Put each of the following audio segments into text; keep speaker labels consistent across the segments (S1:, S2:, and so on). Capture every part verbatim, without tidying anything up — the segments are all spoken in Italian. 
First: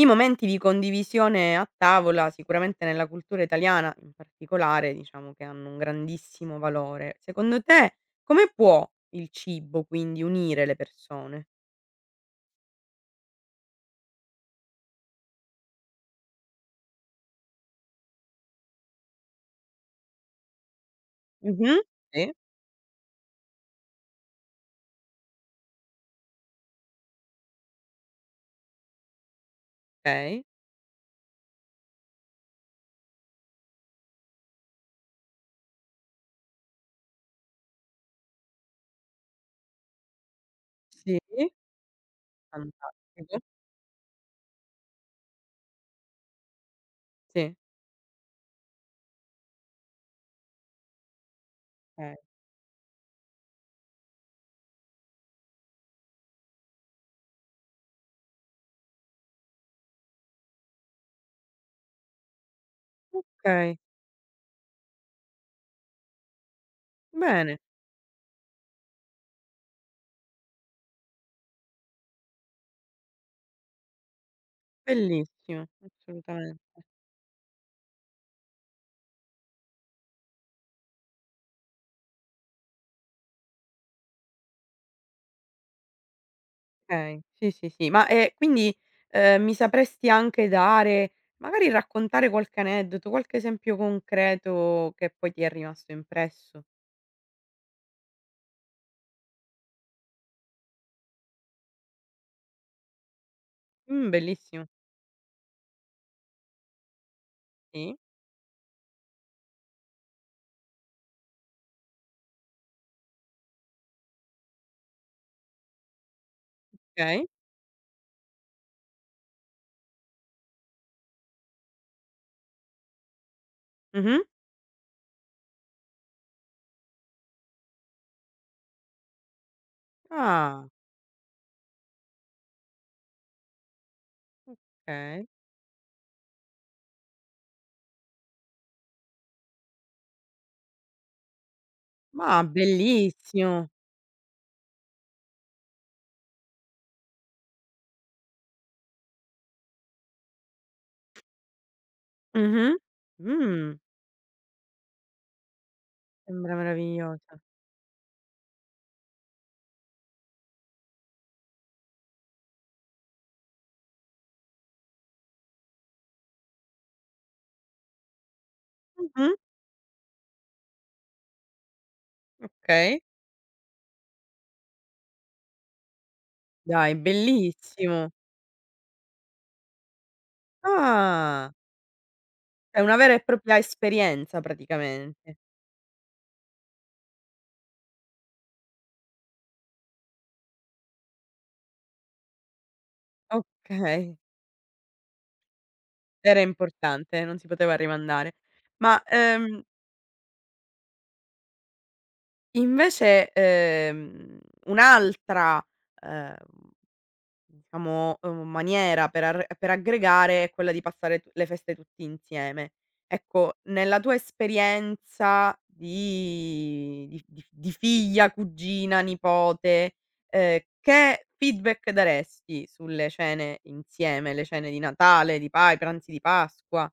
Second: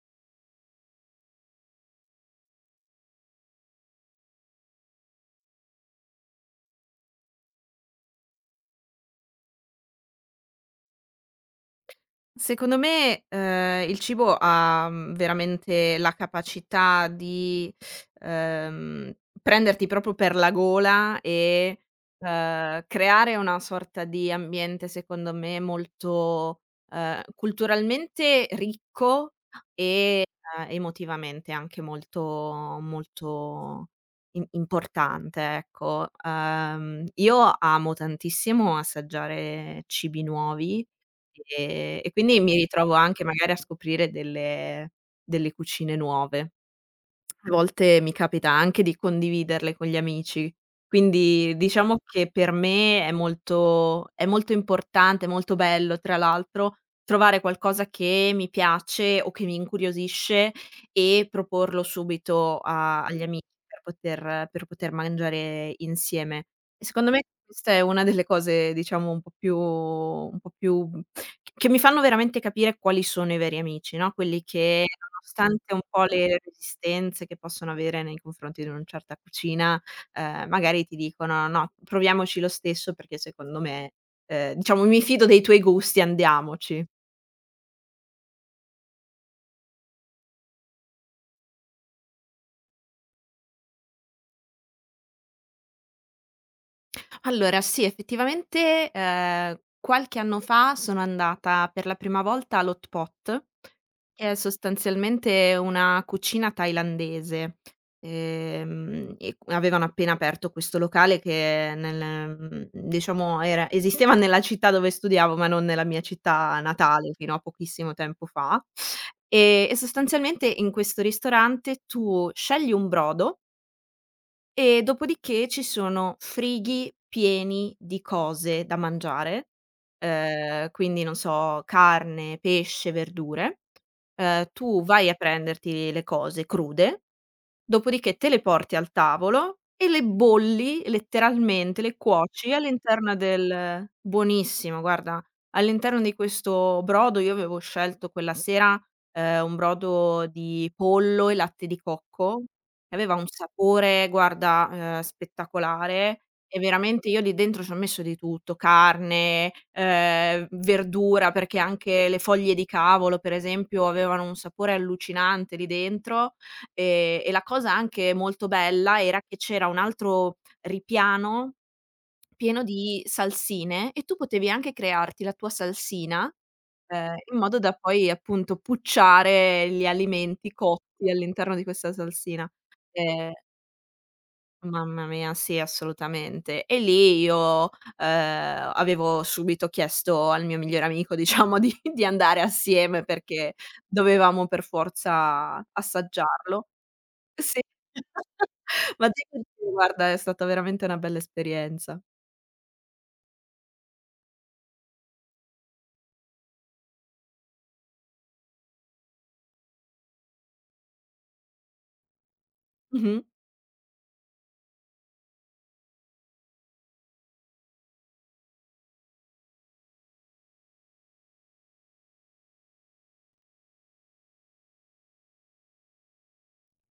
S1: I momenti di condivisione a tavola, sicuramente nella cultura italiana in particolare, diciamo che hanno un grandissimo valore. Secondo te come può il cibo quindi unire le persone?
S2: Secondo me, ehm, il cibo ha, mhmm, veramente la capacità di, ehm, prenderti proprio per la gola
S1: Mh-mh.
S2: e,
S1: Sì,
S2: ehm, creare una sorta di ambiente, secondo me, molto, ehm, culturalmente ricco e,
S1: okay.
S2: ehm, emotivamente anche molto molto im importante, ecco. Ehm, io amo tantissimo assaggiare cibi nuovi.
S1: Sì,
S2: Ehm, e quindi mi ritrovo anche
S1: fantastico.
S2: magari a scoprire delle delle cucine nuove. A
S1: Sì,
S2: volte mi capita anche di condividerle con gli amici. Quindi diciamo
S1: okay.
S2: che per me è molto è molto importante, molto bello tra l'altro, trovare qualcosa che mi piace o che mi incuriosisce e proporlo subito a agli amici
S1: Okay,
S2: per poter per poter mangiare insieme. E secondo me
S1: bene,
S2: questa è una delle cose diciamo un po' più un po' più che mi fanno veramente capire quali sono i veri amici, no, quelli che
S1: bellissimo,
S2: nonostante un po' le
S1: assolutamente.
S2: resistenze che possono avere nei confronti di una certa cucina, ehm, magari ti dicono: "No, proviamoci lo stesso perché secondo me, ehm, diciamo mi fido dei tuoi gusti, andiamoci".
S1: Okay, sì, sì, sì. Ma, ehm, quindi, ehm, mi sapresti anche dare magari raccontare qualche aneddoto, qualche esempio concreto che poi ti è rimasto impresso?
S2: Allora sì, effettivamente, ehm, qualche anno fa sono andata per la prima volta all'Hot Pot.
S1: Mh,
S2: È
S1: bellissimo.
S2: sostanzialmente una cucina thailandese,
S1: Sì,
S2: ehm, e avevano appena aperto questo locale che nel mhmm, diciamo era esisteva nella città dove studiavo, ma non nella mia città natale
S1: okay.
S2: fino a pochissimo tempo fa. Ehm, e sostanzialmente in questo ristorante tu scegli un brodo
S1: Mh-mh.
S2: e dopodiché ci sono frighi pieni di cose da mangiare,
S1: Ah,
S2: ehm, quindi non so, carne, pesce, verdure. Ehm, tu vai a
S1: okay.
S2: prenderti le cose crude. Dopodiché te le porti al tavolo e le bolli letteralmente, le
S1: Ma
S2: cuoci all'interno
S1: bellissimo.
S2: del buonissimo, guarda, all'interno di questo brodo. Io avevo scelto quella sera, ehm, un brodo di pollo e latte di cocco,
S1: Mh-mh.
S2: che aveva un
S1: Mh,
S2: sapore, guarda, ehm, spettacolare.
S1: sembra
S2: E veramente io lì
S1: meravigliosa.
S2: dentro c'ho messo di tutto, carne, ehm, verdura, perché anche le foglie di cavolo, per esempio, avevano un sapore allucinante lì dentro. Ehm, e la cosa anche molto bella era
S1: Mh-mh,
S2: che c'era un altro ripiano pieno
S1: okay.
S2: di salsine e tu potevi anche crearti la tua salsina,
S1: Dai,
S2: ehm, in modo da
S1: bellissimo.
S2: poi appunto pucciare gli alimenti cotti
S1: Ah,
S2: all'interno di questa salsina.
S1: è una vera e
S2: Ehm,
S1: propria esperienza
S2: Mamma mia,
S1: praticamente.
S2: sì, assolutamente. E lì io, ehm, avevo subito chiesto al mio migliore amico diciamo di di andare assieme perché
S1: Okay.
S2: dovevamo per forza
S1: Era
S2: assaggiarlo.
S1: importante, non si
S2: Sì.
S1: poteva rimandare. Ma,
S2: Ma devo
S1: ehm,
S2: dire guarda, è stata veramente una bella esperienza.
S1: invece, ehm, un'altra, ehm, diciamo, uhm, maniera per ar per aggregare è quella di passare t le feste tutti insieme.
S2: Mh-mh.
S1: Ecco, nella tua esperienza di di di di figlia, cugina, nipote, ehm, che feedback daresti sulle cene insieme, le cene di Natale, di pa i pranzi di Pasqua?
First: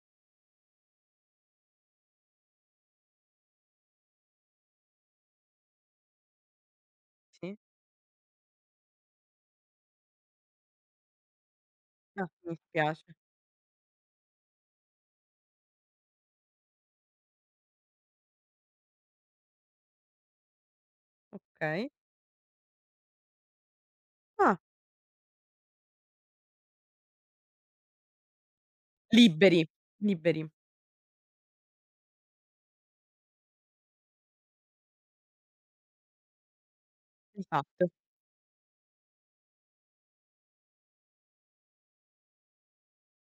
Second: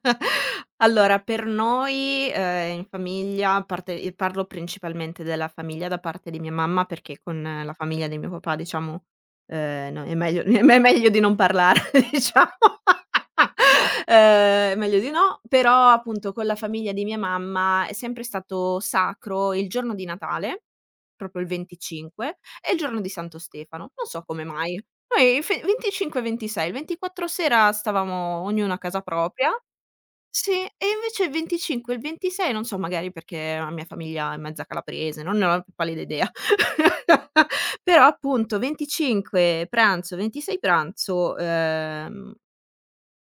S2: Allora, per noi, ehm, in famiglia, a parte e parlo principalmente della famiglia da parte di mia mamma, perché con
S1: Sì?
S2: eh, la famiglia di mio papà, diciamo, ehm, no, è meglio è meglio di non parlare,
S1: Ah,
S2: diciamo.
S1: mi spiace.
S2: Ehm, meglio di no, però appunto con la famiglia di mia mamma è sempre stato sacro il giorno di Natale, proprio il
S1: Okay.
S2: venticinque, e il giorno di Santo Stefano. Non so come
S1: Ah,
S2: mai. Noi fe venticinque e ventisei, il ventiquattro sera stavamo ognuno a casa propria,
S1: liberi, liberi,
S2: sì, e invece il venticinque e il ventisei, non so magari perché la mia famiglia è mezza calabrese, non ne ho la più pallida idea.
S1: di fatto.
S2: Però appunto venticinque pranzo, ventisei pranzo, ehm,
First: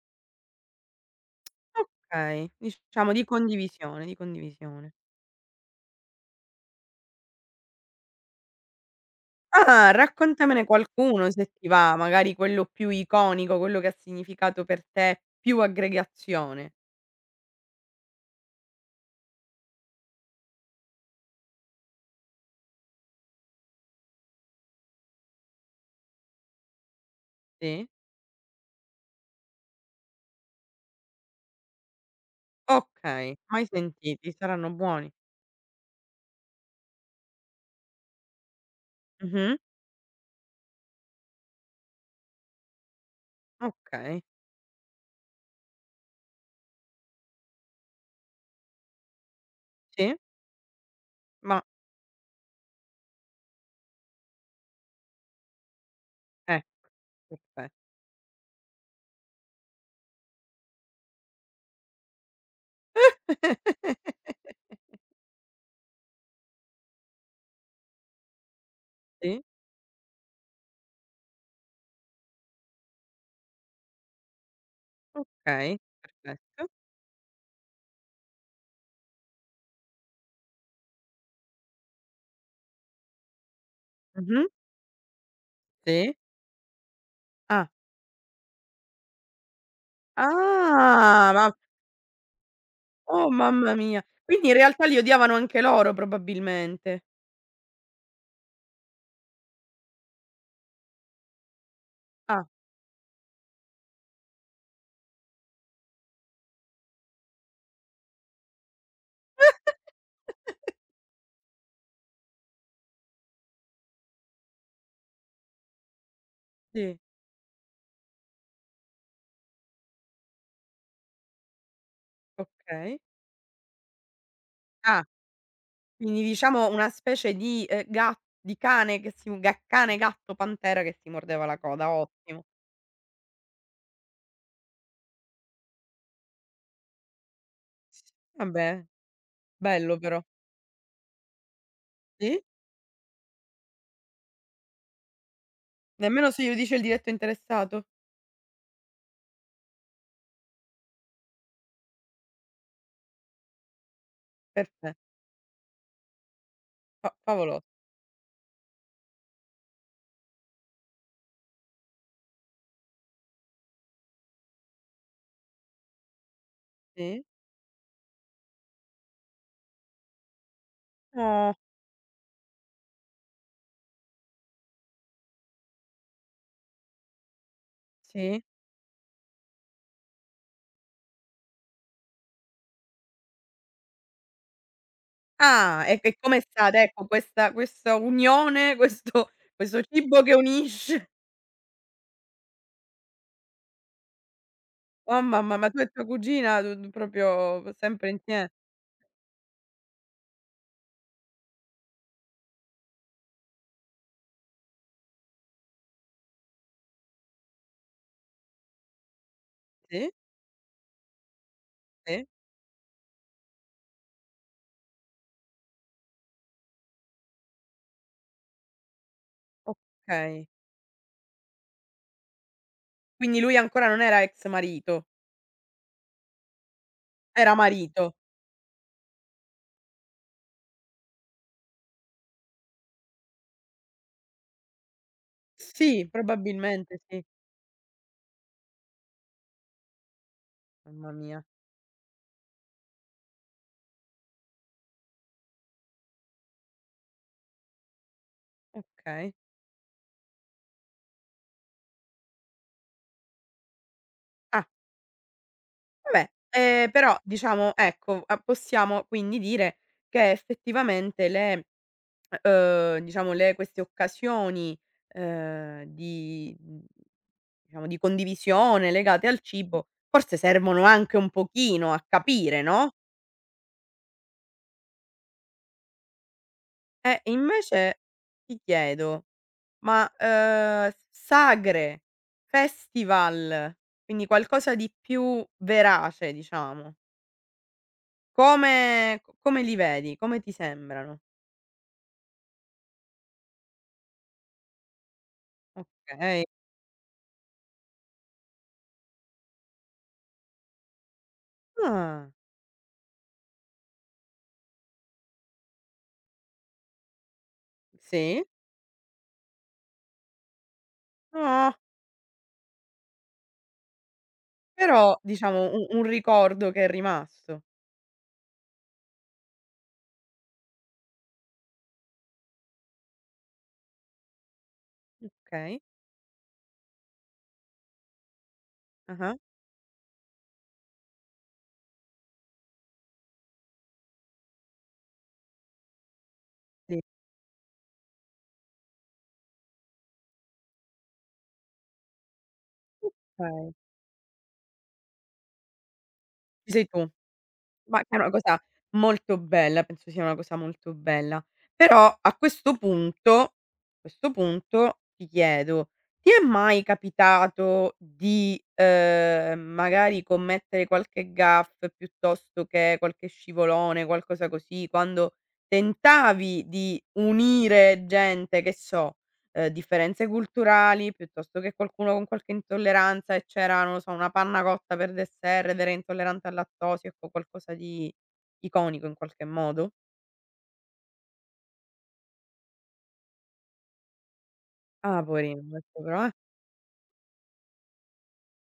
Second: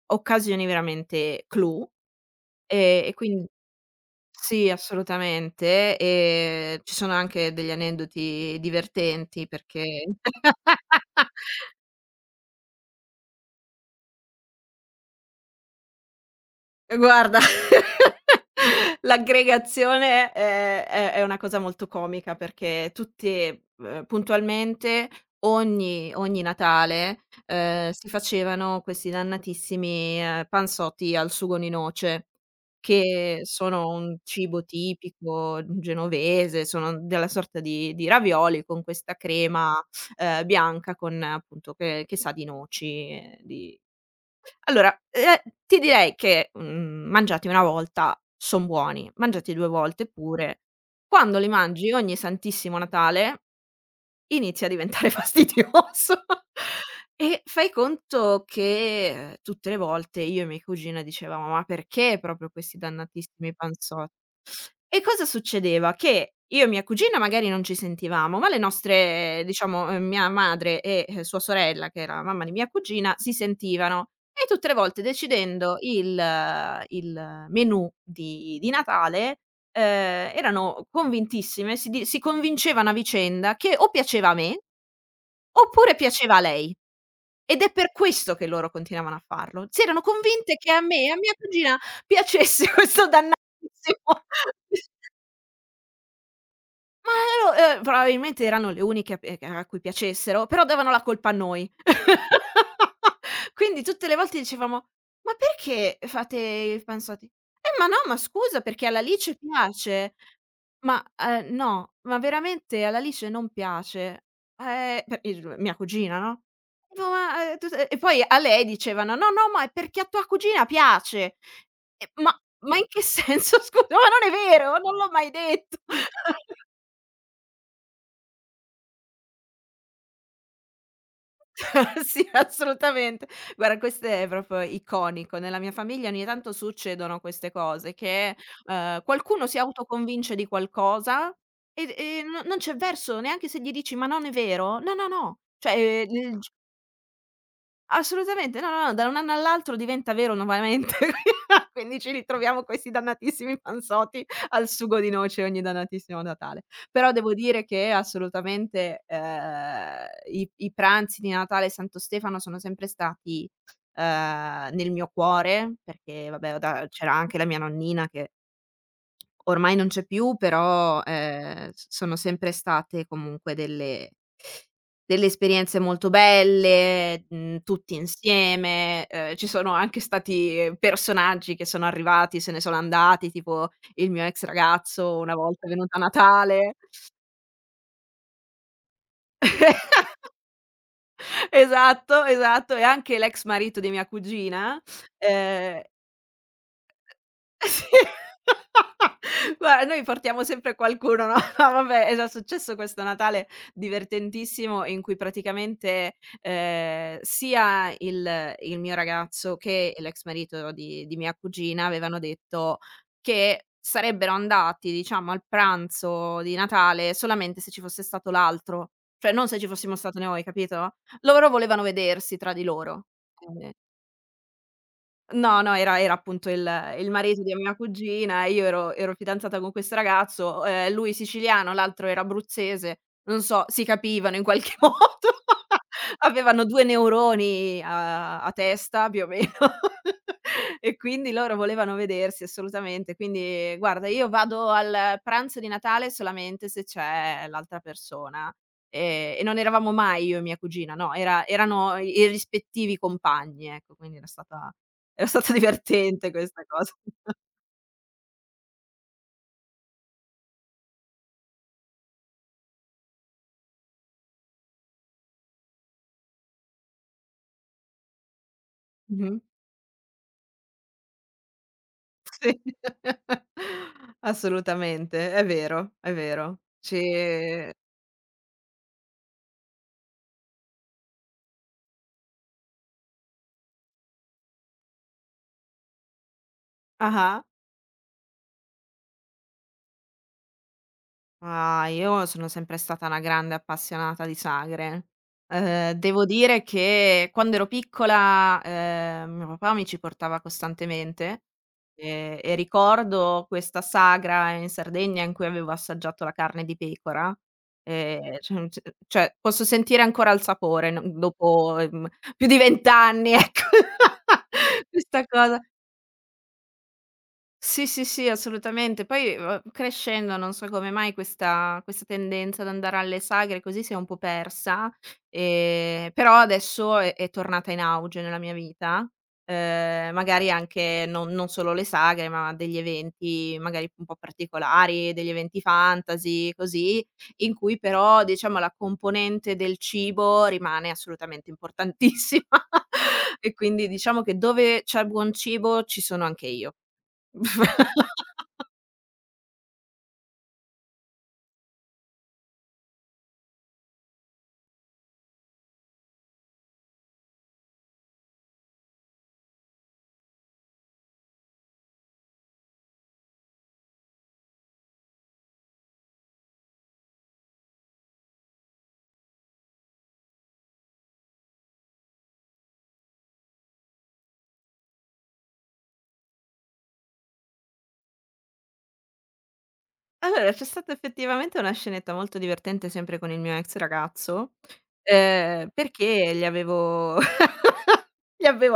S2: occasioni veramente clou,
S1: Okay,
S2: ehm,
S1: diciamo
S2: e
S1: di
S2: quindi
S1: condivisione, di
S2: sì,
S1: condivisione.
S2: assolutamente, ehm, ci sono anche degli aneddoti divertenti
S1: Ah,
S2: perché
S1: raccontamene qualcuno se ti va, magari quello più iconico, quello che ha significato per te più aggregazione.
S2: Guarda, l'aggregazione è è è una cosa molto comica perché tutti, uhm, puntualmente ogni ogni Natale,
S1: Sì?
S2: ehm, si facevano questi dannatissimi, ehm, panzotti al sugo di noce,
S1: Okay,
S2: che
S1: mai
S2: sono un
S1: sentiti,
S2: cibo
S1: saranno buoni.
S2: tipico genovese, sono della sorta di di ravioli con questa
S1: Mh-mh.
S2: crema, ehm, bianca con appunto che che sa di noci e di
S1: Okay,
S2: allora, ehm, ti direi che, mhmm, mangiati una volta son buoni, mangiati due volte
S1: sì,
S2: pure. Quando li
S1: ma
S2: mangi ogni Santissimo Natale inizia a diventare fastidioso
S1: eh,
S2: e
S1: perfe
S2: fai conto che, ehm, tutte le volte io e mia cugina dicevamo: "Ma perché proprio questi dannatissimi panzo". E cosa succedeva? Che io e mia cugina magari non ci sentivamo, ma le
S1: Sì,
S2: nostre diciamo, ehm, mia madre e, ehm, sua sorella, che era la mamma di mia cugina, si sentivano e tutte le volte decidendo
S1: okay,
S2: il
S1: perfetto.
S2: eh, il menù di di Natale, ehm, erano convintissime, si di si convincevano a vicenda che o piaceva a
S1: Mh-mh,
S2: me, oppure
S1: sì.
S2: piaceva a lei. Ed
S1: Ah.
S2: è per questo che loro continuavano a farlo. Si erano convinte che a me e a
S1: Ah,
S2: mia
S1: ma.
S2: cugina piacesse questo
S1: Oh
S2: dannatissimo.
S1: mamma mia. Quindi in realtà li odiavano anche loro probabilmente.
S2: Ma ero ehm, probabilmente erano le uniche pe ehm, a cui piacessero, però davano la colpa a noi.
S1: Ah.
S2: Quindi tutte le volte dicevamo: "Ma perché fate il pansoti?" "Eh, ma no, ma scusa perché all'Alice piace." Ma, ehm, no, ma veramente all'Alice non piace. Ehm, per il mia cugina, no?
S1: Sì,
S2: Dico: "Ma, ehm, tu se" e poi a lei dicevano: "No, no, ma è perché a tua cugina piace." E ma ma in
S1: okay.
S2: che senso scusa? Ma non è vero, non
S1: Ah,
S2: l'ho mai detto.
S1: quindi diciamo una specie di, ehm, ga di cane che si ga cane, gatto, pantera che si mordeva la coda,
S2: Sì,
S1: ottimo.
S2: assolutamente. Guarda, questo è proprio iconico. Nella mia famiglia ogni tanto succedono queste cose che,
S1: Vabbè,
S2: ehm, qualcuno si
S1: bello però.
S2: autoconvince di qualcosa ed e
S1: Sì?
S2: no, non c'è verso, neanche se gli dici: "Ma non è vero". "No, no, no". Cioè, ehm,
S1: Nemmeno
S2: il
S1: se glielo dice il diretto interessato?
S2: assolutamente, no, no, no, da un anno all'altro diventa vero nuovamente, quindi ci ritroviamo questi dannatissimi panzotti al
S1: Perfe
S2: sugo di noce ogni dannatissimo Natale.
S1: fa
S2: Però devo
S1: favolo
S2: dire che assolutamente, ehm, i i pranzi di Natale e Santo Stefano sono sempre stati, ehm, nel mio cuore, perché vabbè, da c'era
S1: sì.
S2: anche la mia nonnina che ormai non c'è più, però,
S1: Oh,
S2: ehm, s sono sempre state comunque delle delle esperienze molto belle, mhmm, tutti
S1: sì.
S2: insieme, ehm, ci sono anche stati personaggi che sono arrivati, se ne sono andati, tipo il mio ex ragazzo una volta è
S1: Ah,
S2: venuto
S1: e
S2: a
S1: che com'è
S2: Natale.
S1: stata ecco questa questa unione, questo questo cibo che unisce.
S2: Esatto, esatto, e anche l'ex marito di mia cugina,
S1: Oh mamma, ma tu
S2: ehm
S1: e tua cugina d d proprio
S2: Sì.
S1: sempre insie
S2: Guarda, noi portiamo sempre qualcuno, no, no vabbè, è già successo questo Natale divertentissimo in cui praticamente, ehm, sia il il mio ragazzo che
S1: sì,
S2: l'ex marito di di mia cugina avevano
S1: sì,
S2: detto che sarebbero andati, diciamo, al pranzo di Natale solamente se ci fosse stato l'altro, cioè non se ci fossimo stato noi,
S1: okay.
S2: capito? Loro volevano vedersi tra di loro.
S1: Quindi lui ancora non era ex marito,
S2: No, no, era era appunto il il marito di
S1: era
S2: mia
S1: marito.
S2: cugina, e io ero ero fidanzata con questo ragazzo, ehm, lui siciliano, l'altro era abruzzese, non so, si capivano in qualche modo,
S1: Sì,
S2: avevano due
S1: probabilmente sì.
S2: neuroni a a testa più o meno e
S1: Mamma
S2: quindi
S1: mia,
S2: loro volevano vedersi assolutamente. Quindi guarda, io vado al pranzo di Natale solamente se c'è l'altra persona,
S1: okay.
S2: ehm, e non eravamo mai io e mia cugina, no, era erano i i rispettivi compagni, ecco, quindi era
S1: Ah,
S2: stata era stata
S1: vabbè,
S2: divertente questa
S1: ehm,
S2: cosa.
S1: però diciamo ecco, a possiamo quindi dire che effettivamente le uhm, diciamo le queste occasioni, ehm, di mhmm, diciamo di condivisione legate
S2: Mh-mh.
S1: al cibo, forse servono anche un pochino a
S2: Sì.
S1: capire, no?
S2: Assolutamente, è vero, è vero. Ci
S1: Eh, e invece ti chiedo, ma, ehm, sagre, festival, quindi qualcosa di più verace diciamo,
S2: ah-ah.
S1: come co come li vedi? Come ti sembrano?
S2: Ah, io sono sempre stata una grande appassionata di sagre. Ehm, devo
S1: Okay.
S2: dire che quando ero piccola, ehm, mio papà mi ci portava costantemente,
S1: Ah,
S2: ehm, e ricordo questa sagra in Sardegna in cui avevo assaggiato la carne di pecora, ehm,
S1: sì.
S2: cioè c cioè posso sentire ancora il sapore, n
S1: Ah,
S2: dopo, ehm, più di venti anni, ecco,
S1: però
S2: questa cosa
S1: diciamo u un ricordo che è rimasto.
S2: sì, sì, sì, assolutamente. Poi, uhm, crescendo non so come mai questa questa tendenza ad andare alle sagre così si è un po' persa,
S1: Okay.
S2: ehm, però adesso è è tornata in auge nella mia vita,
S1: Ah-ah,
S2: ehm, magari anche non non solo le sagre, ma degli eventi magari un po' particolari, degli eventi fantasy,
S1: sì.
S2: così, in cui però diciamo la componente del cibo rimane assolutamente importantissima e
S1: Okay.
S2: quindi diciamo che dove c'è buon cibo ci sono anche
S1: Ci
S2: io.
S1: sei tu. Ma che è una cosa molto bella, penso sia una cosa molto bella. Però a questo punto a questo punto ti chiedo: ti è mai capitato di, ehm, magari commettere qualche gaffe piuttosto che qualche scivolone, qualcosa così, quando tentavi di unire gente, che so, ehm, differenze culturali, piuttosto che qualcuno con qualche intolleranza e c'era, non lo so, una panna cotta per dessert ed era intollerante al lattosio, ecco qualcosa di iconico in qualche modo?
S2: Allora, c'è stata effettivamente una scenetta molto divertente sempre con il mio ex ragazzo,
S1: Ah, poverino
S2: ehm,
S1: questo però, eh.
S2: perché gli avevo gli avevo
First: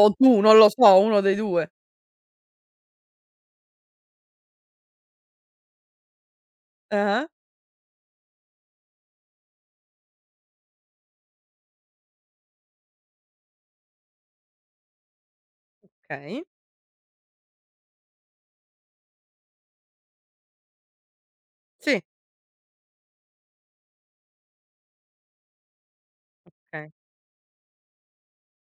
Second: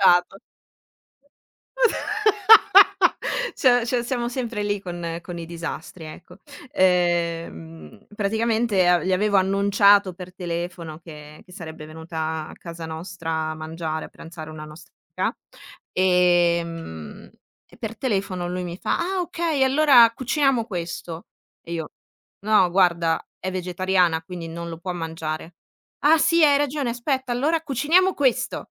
S1: O tu, non lo so, uno dei due.
S2: Cioè cioè siamo sempre lì con con i disastri, ecco.
S1: Ah-ah,
S2: Ehm, praticamente a gli avevo annunciato per telefono che che sarebbe venuta a casa nostra a mangiare, a pranzare una nostra amica,
S1: okay.
S2: ehm, e per telefono lui mi fa: "Ah okay, allora cuciniamo questo." E io:
S1: Sì,
S2: "No guarda, è vegetariana, quindi non lo può mangiare." "Ah sì, hai ragione,
S1: okay.
S2: aspetta, allora cuciniamo questo."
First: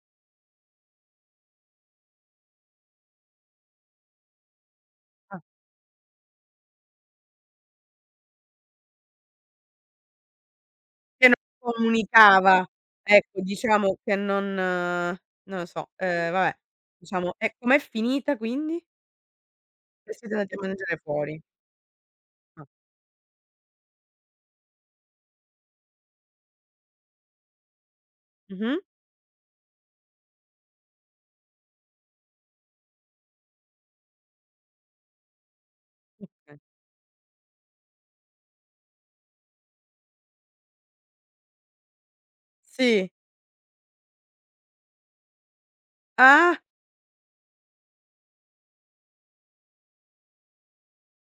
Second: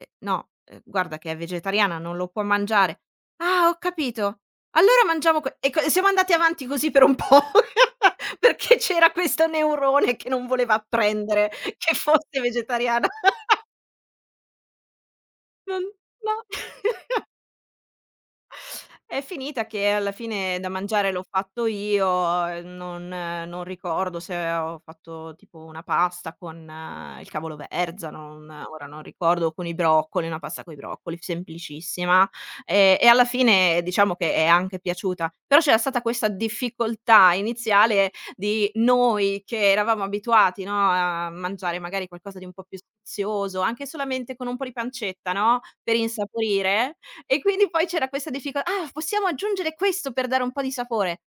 S2: Eh, no, ehm, guarda che è vegetariana, non lo può mangiare. "Ah, ho capito, allora
S1: Ah,
S2: mangiamo que" e co e siamo andati avanti così per un po', perché c'era questo neurone che non voleva
S1: che non
S2: apprendere che fosse
S1: comunicava,
S2: vegetariana.
S1: ecco diciamo che non eh, non lo
S2: Non
S1: so, ehm,
S2: No.
S1: vabbè, diciamo e com'è finita quindi?
S2: È finita che alla
S1: E siete andati
S2: fine
S1: a
S2: da
S1: mangiare
S2: mangiare l'ho
S1: fuori.
S2: fatto io, uhm,
S1: Ah.
S2: non eh, non ricordo se ho fatto tipo una pasta con eh, il cavolo verza, non
S1: Mh-mh.
S2: ora non ricordo, con i broccoli, una pasta coi broccoli semplicissima, ehm, e alla fine diciamo che è anche piaciuta. Però c'era stata questa
S1: Okay.
S2: difficoltà iniziale di noi che eravamo abituati, no, a mangiare magari qualcosa di un po' più
S1: Sì.
S2: sfizioso, anche solamente con un po' di pancetta, no, per
S1: Ah!
S2: insaporire e quindi poi c'era questa diffico "Ah, possiamo aggiungere questo per dare un po' di sapore?"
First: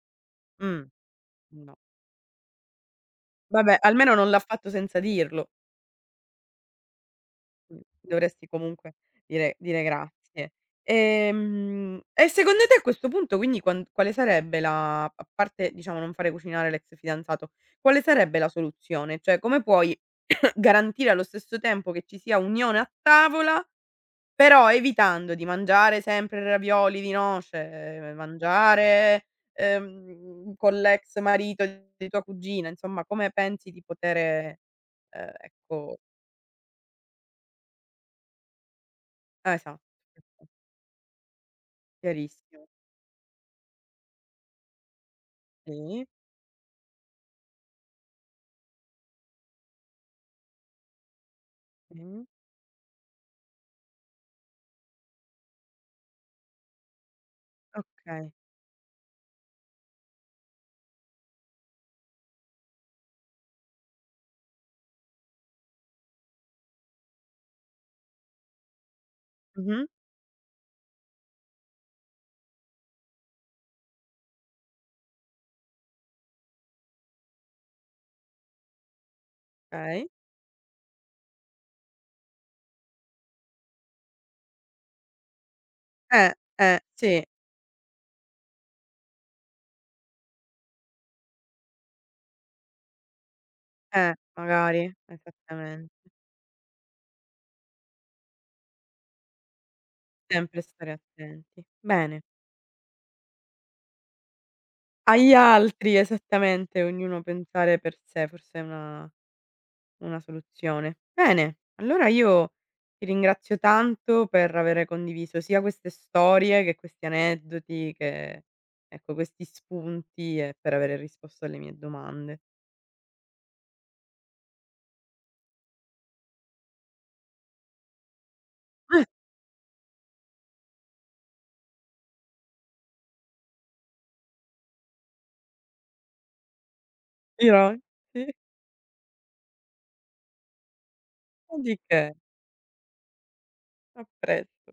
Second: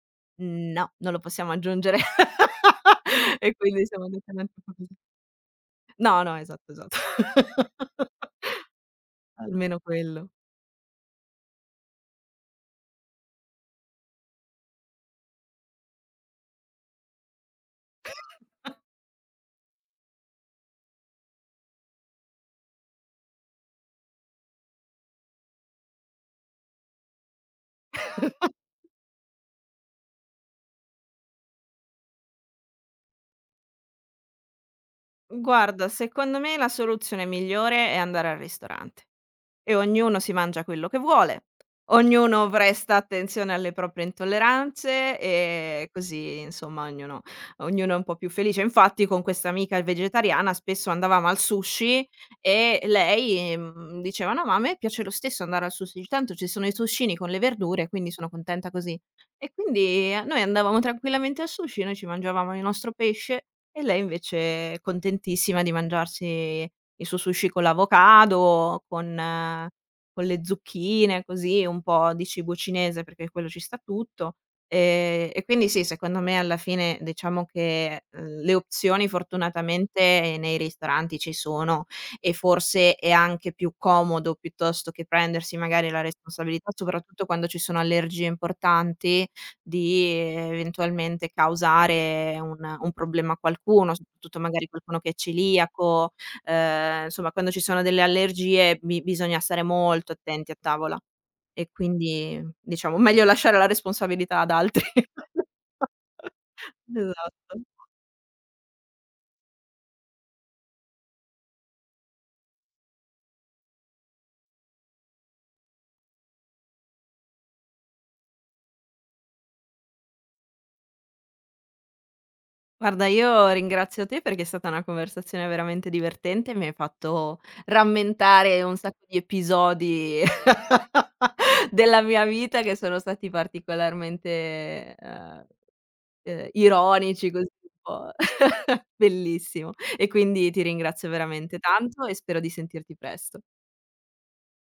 S1: Mh,
S2: "No, non lo possiamo
S1: no.
S2: aggiungere." E
S1: Vabbè,
S2: quindi siamo
S1: almeno non
S2: andati
S1: l'ha
S2: avanti un
S1: fatto
S2: po' così.
S1: senza dirlo.
S2: No, no, esatto, esatto.
S1: Mh, dovresti comunque dire
S2: Almeno
S1: dire
S2: quello.
S1: grazie. Ehm, e secondo te a questo punto quindi quan quale sarebbe la a parte diciamo non fare cucinare l'ex fidanzato, quale sarebbe la soluzione? Cioè come puoi garantire allo stesso tempo che ci sia unione a tavola. Però evitando di mangiare sempre ravioli di noce, eh, mangiare, ehm, con l'ex marito di tua cugina, insomma come pensi di potere, ehm,
S2: Guarda,
S1: ecco.
S2: secondo me la soluzione migliore è andare al ristorante.
S1: Eh,
S2: E
S1: esatto,
S2: ognuno si
S1: esatto,
S2: mangia quello che vuole, ognuno
S1: chiarissimo.
S2: presta attenzione alle proprie intolleranze e
S1: Sì,
S2: così insomma ognuno ognuno è un po' più felice. Infatti con questa amica vegetariana spesso andavamo al sushi
S1: mh,
S2: e lei, mhmm, diceva: "No, ma a me piace lo stesso andare al sushi, tanto ci sono i sushini con le verdure, quindi sono
S1: okay.
S2: contenta così". E quindi eh, noi andavamo tranquillamente al sushi, noi ci mangiavamo il nostro pesce e lei invece contentissima di mangiarsi il suo sushi con l'avocado, con eh,
S1: Mh-mh,
S2: con le zucchine, così un po' di cibo cinese, perché quello ci sta tutto. Ehm, e quindi sì, secondo me alla fine diciamo che, uhm, le opzioni
S1: okay.
S2: fortunatamente nei ristoranti ci sono e forse è anche più comodo piuttosto che prendersi magari la
S1: Eh,
S2: responsabilità,
S1: eh, sì,
S2: soprattutto quando ci sono allergie importanti, di eh, eventualmente causare un un problema a qualcuno,
S1: eh,
S2: soprattutto magari
S1: magari,
S2: qualcuno che è
S1: esattamente.
S2: celiaco. Ehm, insomma quando ci sono delle allergie bi bisogna stare molto attenti a
S1: Sempre stare
S2: tavola
S1: attenti.
S2: e
S1: Bene.
S2: quindi diciamo meglio lasciare la responsabilità ad altri.
S1: Agli altri, esattamente, ognuno
S2: Esatto.
S1: pensare per sé, forse è una. Una soluzione. Bene, allora io ti ringrazio tanto per avere condiviso sia queste storie che questi aneddoti, che ecco, questi spunti e per avere risposto alle mie domande.
S2: Guarda, io ringrazio te perché è stata una conversazione veramente divertente, mi hai fatto rammentare un sacco di episodi della mia vita che sono stati particolarmente, ehm Ehm, ironici così un
S1: Dirò,
S2: po'
S1: sì.
S2: bellissimo. E quindi ti ringrazio veramente
S1: Non di che.
S2: tanto e spero di sentirti presto.
S1: A presto.